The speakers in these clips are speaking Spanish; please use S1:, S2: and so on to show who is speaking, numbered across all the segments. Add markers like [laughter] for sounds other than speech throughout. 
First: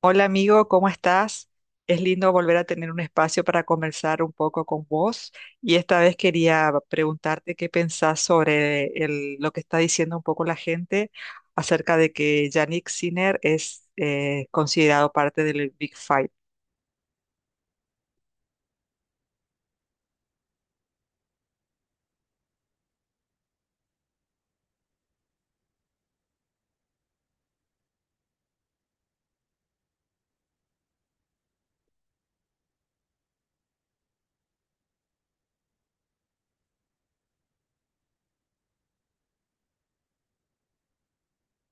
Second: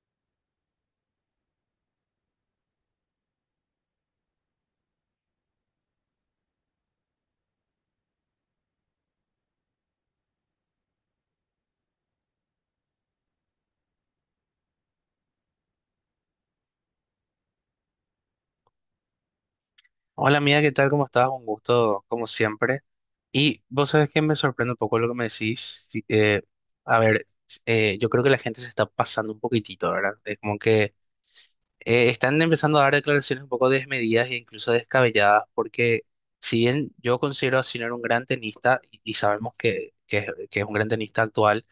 S1: Hola amigo, ¿cómo estás? Es lindo volver a tener un espacio para conversar un poco con vos y esta vez quería preguntarte qué pensás sobre lo que está diciendo un poco la gente acerca de que Yannick Sinner es considerado parte del Big Five.
S2: Hola amiga, ¿qué tal? ¿Cómo estás? Un gusto, como siempre. Y vos sabés que me sorprende un poco lo que me decís. Sí, a ver, yo creo que la gente se está pasando un poquitito, ¿verdad? Es como que están empezando a dar declaraciones un poco desmedidas e incluso descabelladas, porque si bien yo considero a Sinner un gran tenista, y sabemos que es que es un gran tenista actual,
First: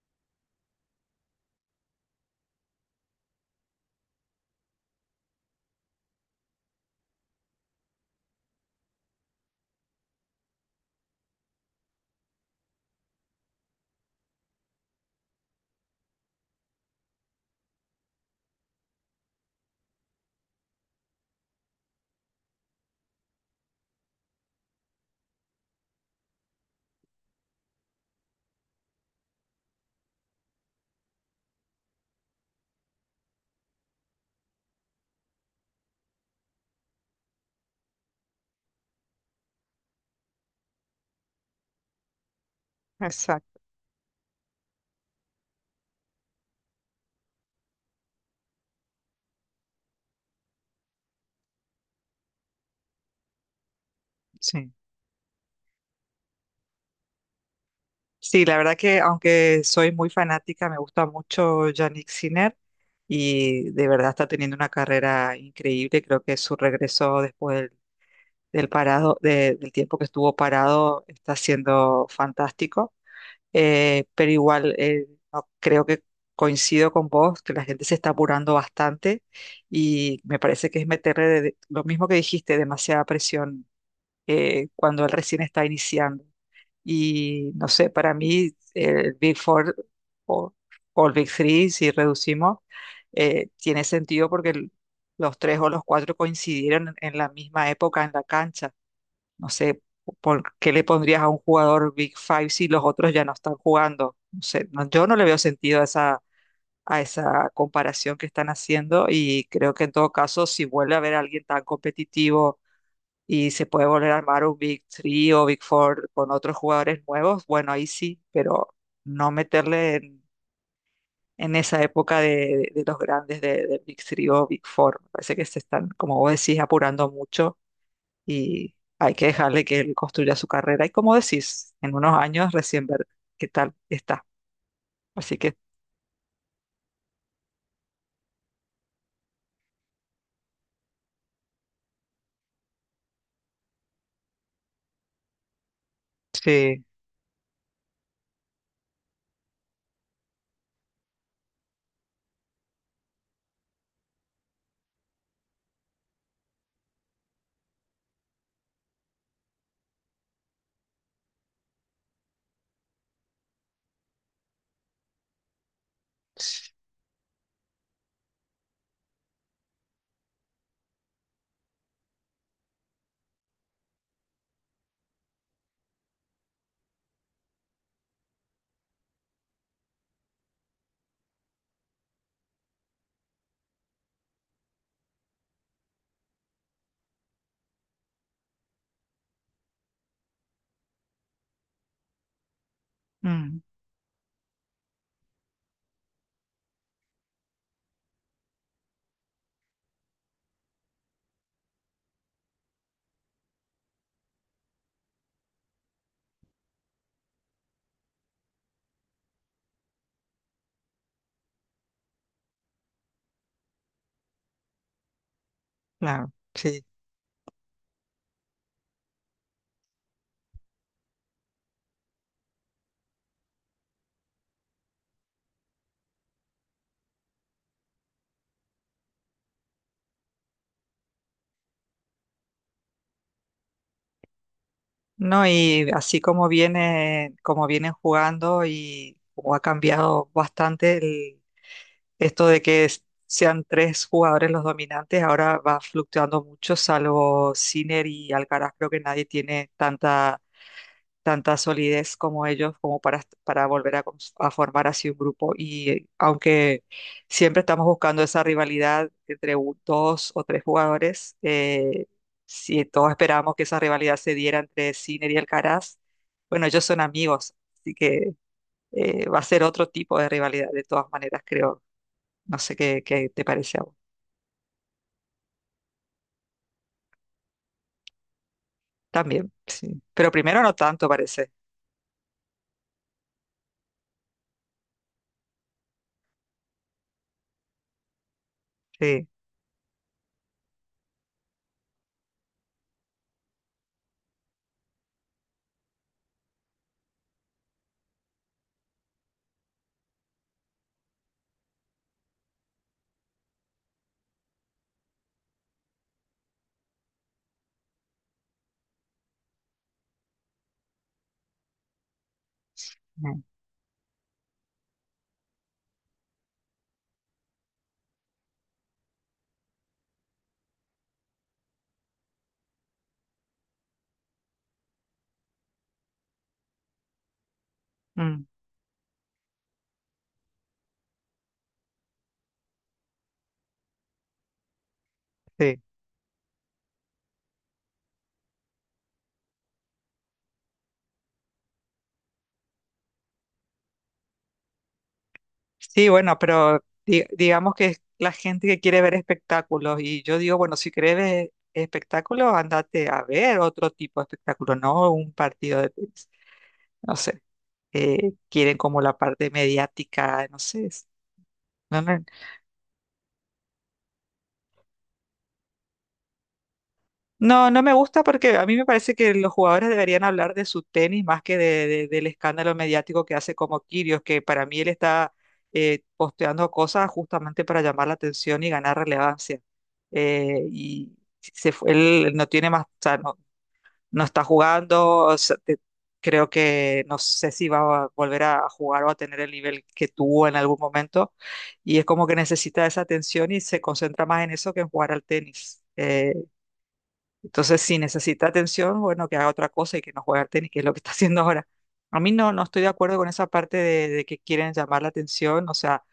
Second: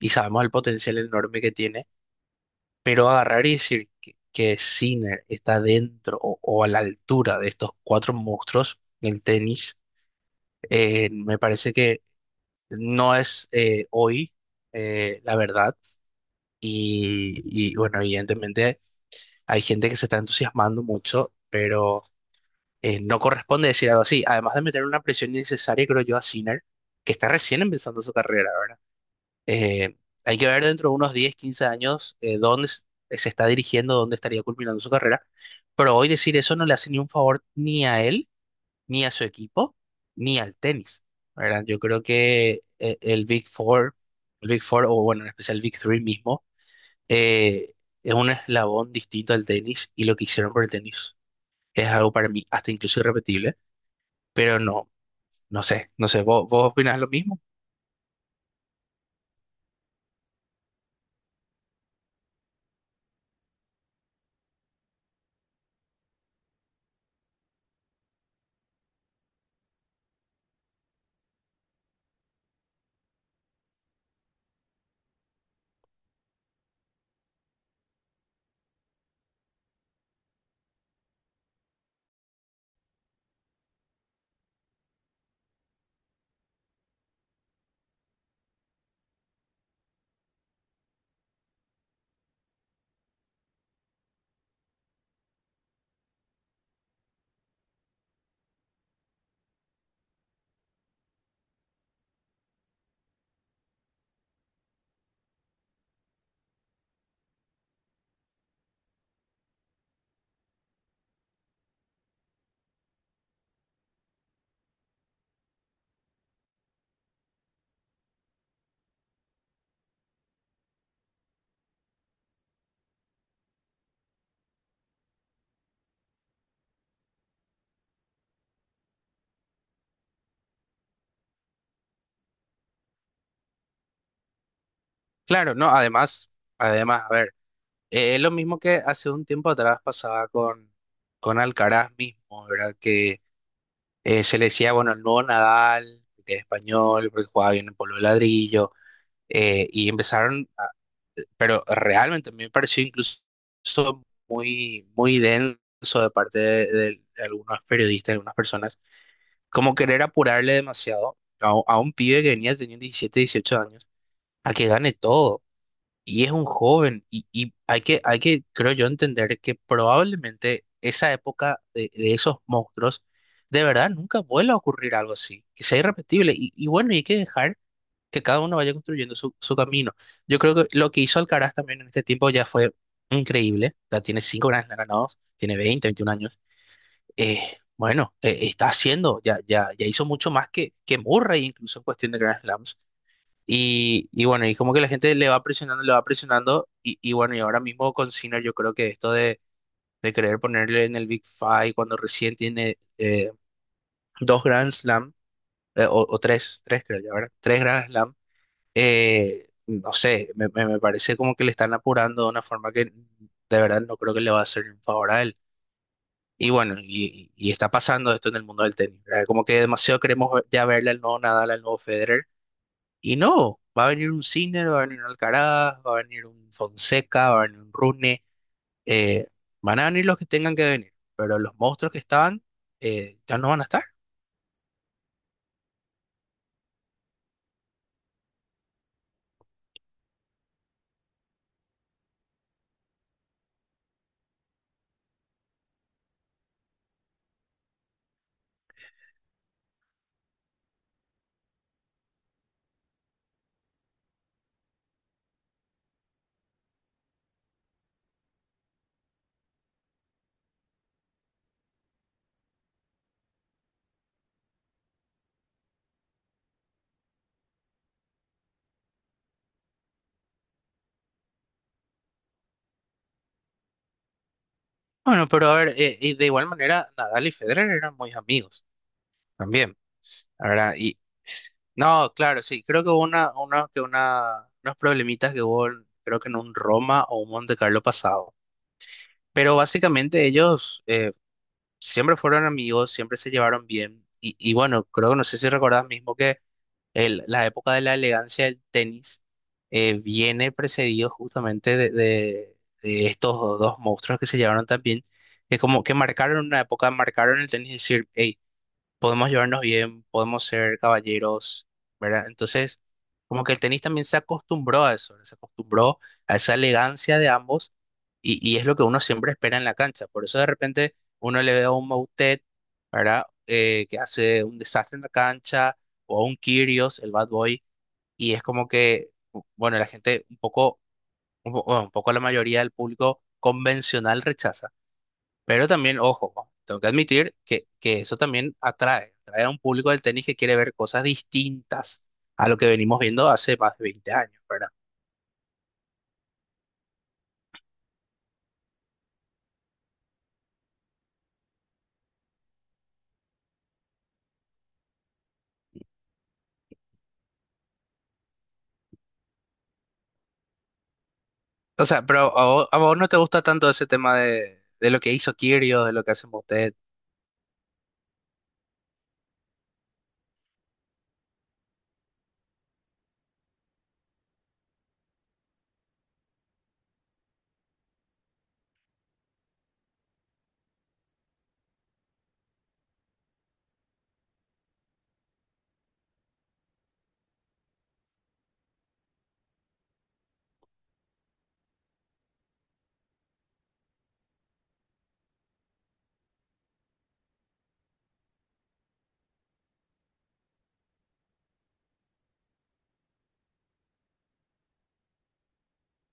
S2: y sabemos el potencial enorme que tiene, pero agarrar y decir que Sinner está dentro o a la altura de estos cuatro monstruos del tenis. Me parece que no es hoy la verdad y, bueno, evidentemente hay gente que se está entusiasmando mucho, pero no corresponde decir algo así, además de meter una presión innecesaria, creo yo, a Sinner, que está recién empezando su carrera, ¿verdad? Eh, Hay que ver dentro de unos 10 15 años, dónde se está dirigiendo, dónde estaría culminando su carrera, pero hoy decir eso no le hace ni un favor ni a él, ni a su equipo, ni al tenis, ¿verdad? Yo creo que el Big
S1: Exacto,
S2: Four, el Big Four, o bueno, en especial el Big Three mismo, eh, es un eslabón distinto al tenis, y lo que hicieron por el tenis es algo para mí hasta incluso irrepetible, pero
S1: sí.
S2: no, no sé, ¿vos opinás lo mismo?
S1: Sí, la verdad que aunque soy muy fanática, me gusta mucho Yannick Sinner y de verdad está teniendo una carrera increíble. Creo que su regreso después del parado, del tiempo que estuvo parado, está siendo fantástico. Pero igual creo que coincido con vos, que la gente se está apurando bastante y me parece que es meterle lo mismo que dijiste, demasiada presión cuando él recién está iniciando. Y no sé, para mí el Big Four o, o el Big Three, si reducimos, tiene sentido porque los tres o los cuatro coincidieron en la misma época en la cancha. No sé, ¿por qué le pondrías a un jugador Big Five si los otros ya no están jugando? No sé, yo no le veo sentido a esa comparación que están haciendo y creo que en todo caso, si vuelve a haber alguien tan competitivo y se puede volver a armar un Big Three o Big Four con otros jugadores nuevos, bueno, ahí sí, pero no meterle en esa época de, de los grandes de, del Big Three o Big Four. Me parece que se están, como vos decís, apurando mucho y hay que dejarle que él construya su carrera. Y como decís, en unos años recién ver qué tal está. Así
S2: Claro,
S1: que
S2: no, además, a ver, es lo mismo que hace un tiempo atrás pasaba con Alcaraz mismo, ¿verdad? Que se le decía, bueno, el nuevo Nadal, porque es
S1: sí.
S2: español, porque jugaba bien en polvo de ladrillo, eh, y empezaron, a- pero realmente me pareció incluso muy, muy denso de parte de algunos periodistas, algunas personas, como querer apurarle demasiado a un pibe que venía teniendo 17-18 años, a que gane todo. Y es un joven, y hay que, creo yo, entender que probablemente esa época de esos monstruos, de verdad, nunca vuelva a ocurrir algo así, que sea irrepetible. Y bueno, y hay que dejar que cada uno vaya construyendo su camino. Yo creo que lo que hizo Alcaraz también en este tiempo ya fue increíble. Ya tiene cinco Grand Slam ganados, tiene 20-21 años. Eh, bueno, está haciendo, ya, ya, ya hizo mucho más que Murray incluso en cuestión de Grand Slams.
S1: Mm.
S2: Y bueno, y como que la gente le va presionando, le va presionando. Y bueno, y ahora mismo con Sinner yo creo que esto de querer ponerle en el Big Five cuando recién tiene dos Grand Slam, o tres creo ya, ¿verdad? Tres Grand Slam, no sé, me parece como que le están apurando de una forma que de verdad no creo que le va a hacer un favor a él.
S1: Claro,
S2: Y bueno,
S1: sí.
S2: y está pasando esto en el mundo del tenis, ¿verdad? Como que demasiado queremos ya verle al nuevo Nadal, al nuevo Federer. Y no, va a venir un Sinner, va a venir un Alcaraz, va a venir un Fonseca, va a venir un Rune, eh, van a venir los que tengan que venir, pero los monstruos que estaban ya no van a estar.
S1: No, y así como viene, como vienen jugando y como ha cambiado bastante esto de que sean tres jugadores los dominantes, ahora va fluctuando mucho, salvo Sinner y Alcaraz, creo que nadie tiene tanta solidez como ellos como para volver a, a formar así un grupo. Y aunque siempre estamos buscando esa rivalidad entre dos o tres jugadores, si todos esperamos que esa rivalidad se diera entre Sinner y Alcaraz, bueno, ellos son amigos, así que va a ser otro tipo de rivalidad de todas maneras, creo. No sé qué, qué te parece a vos.
S2: Bueno, pero a ver, y de igual manera, Nadal y Federer eran muy amigos
S1: También,
S2: también.
S1: sí. Pero primero no
S2: ¿Verdad?
S1: tanto, parece.
S2: No, claro, sí. Creo que hubo unos problemitas que hubo, creo que en un Roma o un Monte Carlo pasado.
S1: Sí.
S2: Pero básicamente ellos siempre fueron amigos, siempre se llevaron bien. Y bueno, creo que no sé si recordás mismo que la época de la elegancia del tenis viene precedido justamente de estos dos monstruos que se llevaron tan bien, que como que marcaron una época, marcaron el tenis, y decir: hey, podemos llevarnos bien, podemos ser caballeros, ¿verdad? Entonces,
S1: Mm.
S2: como que el tenis también se acostumbró a eso, se acostumbró a esa elegancia de ambos, y es lo que uno siempre espera en la cancha. Por eso de repente uno le ve a un Moutet, ¿verdad? Que hace un desastre en la cancha, o a un Kyrgios, el bad boy. Y es
S1: Mm,
S2: como que, bueno, la gente un poco, un po- bueno, un poco la mayoría del público convencional rechaza. Pero
S1: sí.
S2: también, ojo, tengo que admitir que eso también atrae, atrae a un público del tenis que quiere ver cosas distintas a lo que venimos viendo hace más de 20 años, ¿verdad?
S1: Sí, bueno, pero digamos que es la gente que quiere ver espectáculos y yo digo, bueno, si querés ver espectáculos, andate a ver otro tipo de espectáculo, no un partido de tenis. No sé, quieren como la parte mediática, no sé,
S2: O
S1: no,
S2: sea,
S1: no.
S2: pero a vos no te gusta tanto ese tema de lo que hizo Kyrgios, de lo que hacen ustedes.
S1: No, no me gusta porque a mí me parece que los jugadores deberían hablar de su tenis más que del escándalo mediático que hace como Kirios, que para mí él está posteando cosas justamente para llamar la atención y ganar relevancia. Y él no tiene más, o sea, no, no está jugando, o sea, creo que no sé si va a volver a jugar o a tener el nivel que tuvo en algún momento, y es como que necesita esa atención y se concentra más en eso que en jugar al tenis. Entonces, si necesita atención, bueno, que haga otra cosa y que no juegue al tenis, que es lo que está [laughs] haciendo ahora. A mí no, no estoy de acuerdo con esa parte de que quieren llamar la atención, o sea,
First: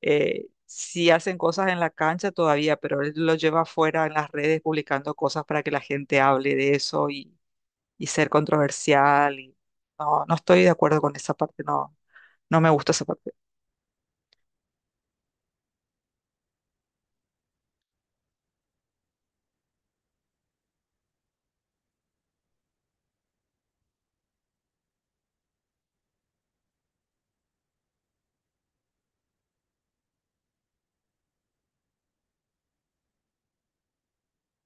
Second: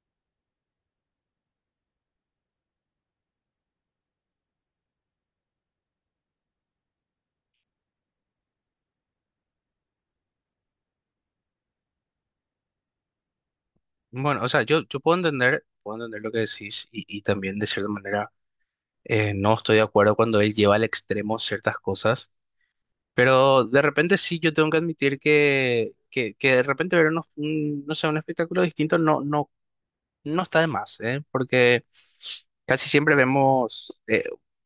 S1: si hacen cosas en la cancha todavía, pero él lo lleva afuera en las redes publicando cosas para que la gente hable de eso y ser controversial. Y, no, no estoy de acuerdo con esa parte, no, no me gusta esa parte.
S2: Bueno, o sea, yo puedo entender lo que decís, y también de cierta manera no estoy de acuerdo cuando él lleva al extremo ciertas cosas, pero de repente sí, yo tengo que admitir que de repente ver no sé, un espectáculo distinto, no está de más, ¿eh? Porque casi siempre vemos,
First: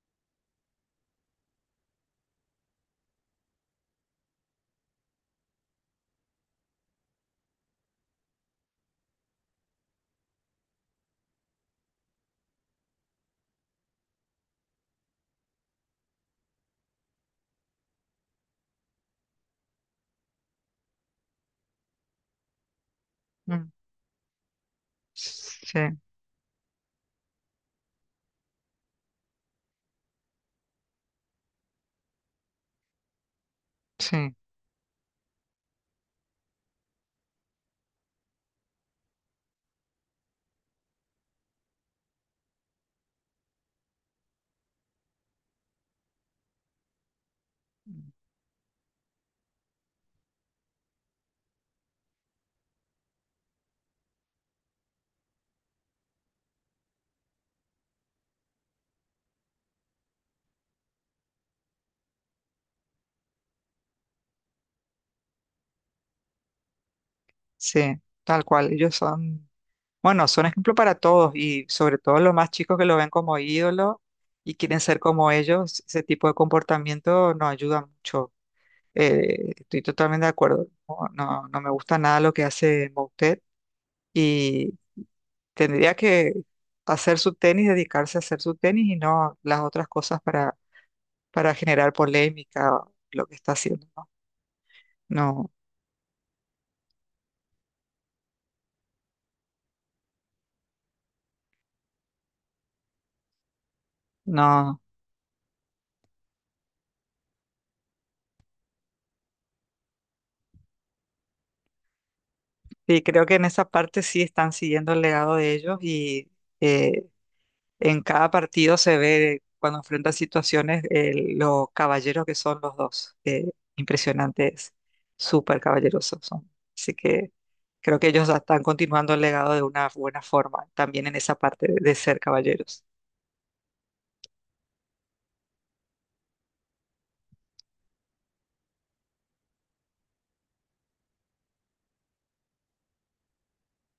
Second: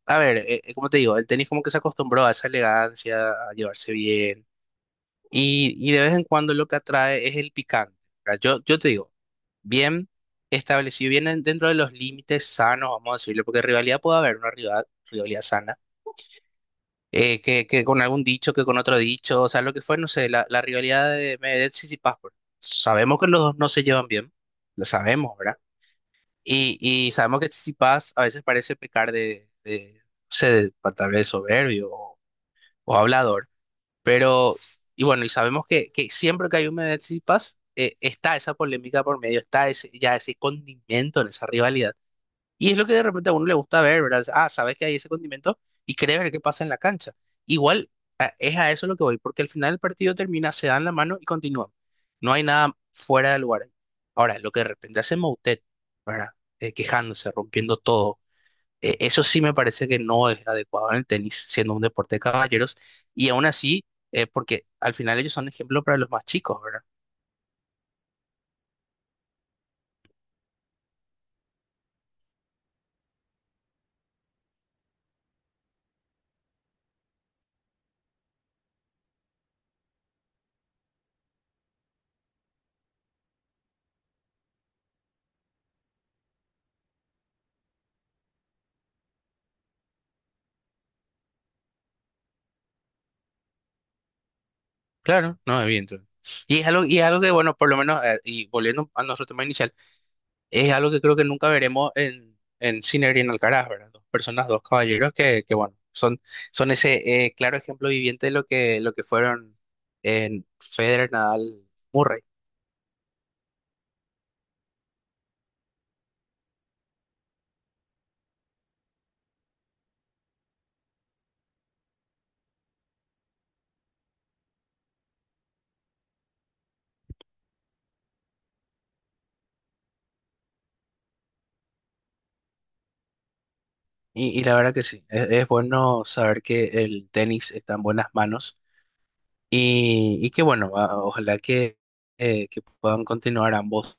S2: a ver, como te digo, el tenis como que se acostumbró a esa elegancia, a llevarse bien, y de vez en cuando lo que atrae es el picante, ¿verdad? Yo te digo: bien establecido, bien dentro de los límites sanos, vamos a decirlo, porque rivalidad puede haber, una rivalidad sana, que con algún dicho, que con otro dicho, o sea, lo que fue, no sé, la rivalidad de Medvedev y Tsitsipas. Sabemos que los dos no
S1: Mm.
S2: se llevan bien, lo sabemos, ¿verdad?
S1: Sí,
S2: Y sabemos que Tsitsipas a veces parece pecar de, no sé, tal vez soberbio o hablador,
S1: sí,
S2: pero, y bueno, y sabemos que siempre que hay un meme de Tsitsipas, está esa polémica por medio, está ese, ya ese condimento en esa rivalidad. Y es lo que de repente a uno le gusta ver, ¿verdad? Ah, sabes que hay ese condimento y querés ver qué pasa en la cancha. Igual, es a eso lo que voy, porque al final el partido termina, se dan la mano y continúan. No hay nada fuera de lugar. Ahora, lo que de repente hace Moutet, ¿verdad? Quejándose, rompiendo todo, eso sí me parece que no es adecuado en el tenis, siendo un deporte de caballeros. Y aún así, porque al final ellos son ejemplo para los más chicos, ¿verdad?
S1: sí, tal cual, ellos son... Bueno, son ejemplo para todos y sobre todo los más chicos que lo ven como ídolo y quieren ser como ellos, ese tipo de comportamiento nos ayuda mucho. Estoy totalmente de acuerdo. No, no, no me gusta nada lo que hace Moutet y tendría que hacer su tenis, dedicarse a hacer su tenis y no las otras cosas para generar polémica o lo que está haciendo, ¿no?
S2: Claro,
S1: No,
S2: no, evidente. Y es algo que, bueno, por lo menos, y volviendo a nuestro tema inicial: es algo que creo que nunca veremos en Sinner y en Alcaraz, ¿verdad? Dos personas, dos
S1: no.
S2: caballeros que bueno, son ese claro ejemplo viviente de lo que fueron en Federer, Nadal, Murray.
S1: Y creo que en esa parte sí están siguiendo el legado de ellos y eh, en cada partido se ve cuando enfrentan situaciones los caballeros que son los dos. Impresionantes, súper caballerosos son. Así que creo que ellos están continuando el legado de una buena forma, también en esa parte de ser caballeros.
S2: Y la verdad que sí, es bueno saber que el tenis está en buenas manos, y que bueno, ojalá que puedan continuar ambos,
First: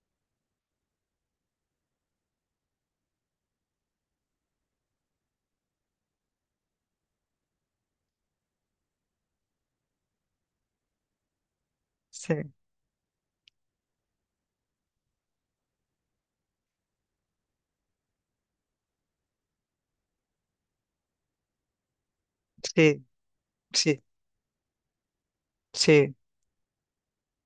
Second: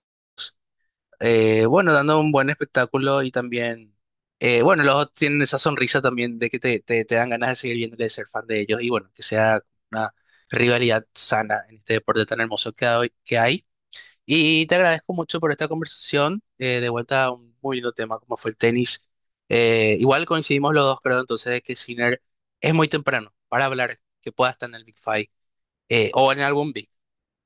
S2: bueno, dando un buen espectáculo, y también, bueno, los dos tienen esa sonrisa también, de que te dan ganas de seguir viéndole, de ser fan de ellos. Y bueno, que sea una rivalidad sana en este deporte tan
S1: Sí,
S2: hermoso que hay. Y te agradezco mucho por esta conversación, de vuelta a un muy lindo tema como fue el tenis. Igual coincidimos los dos, creo, entonces, de que Sinner es muy
S1: sí,
S2: temprano para hablar
S1: sí,
S2: que pueda estar en el Big Five,
S1: sí,
S2: o en algún Big,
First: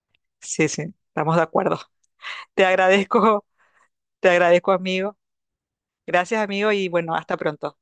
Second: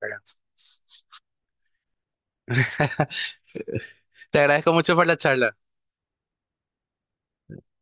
S2: ¿verdad?
S1: sí, sí, estamos de acuerdo. [laughs] Te
S2: [laughs]
S1: agradezco, te
S2: Te
S1: agradezco,
S2: agradezco mucho por
S1: amigo.
S2: la charla.
S1: Gracias, amigo, y bueno, hasta pronto.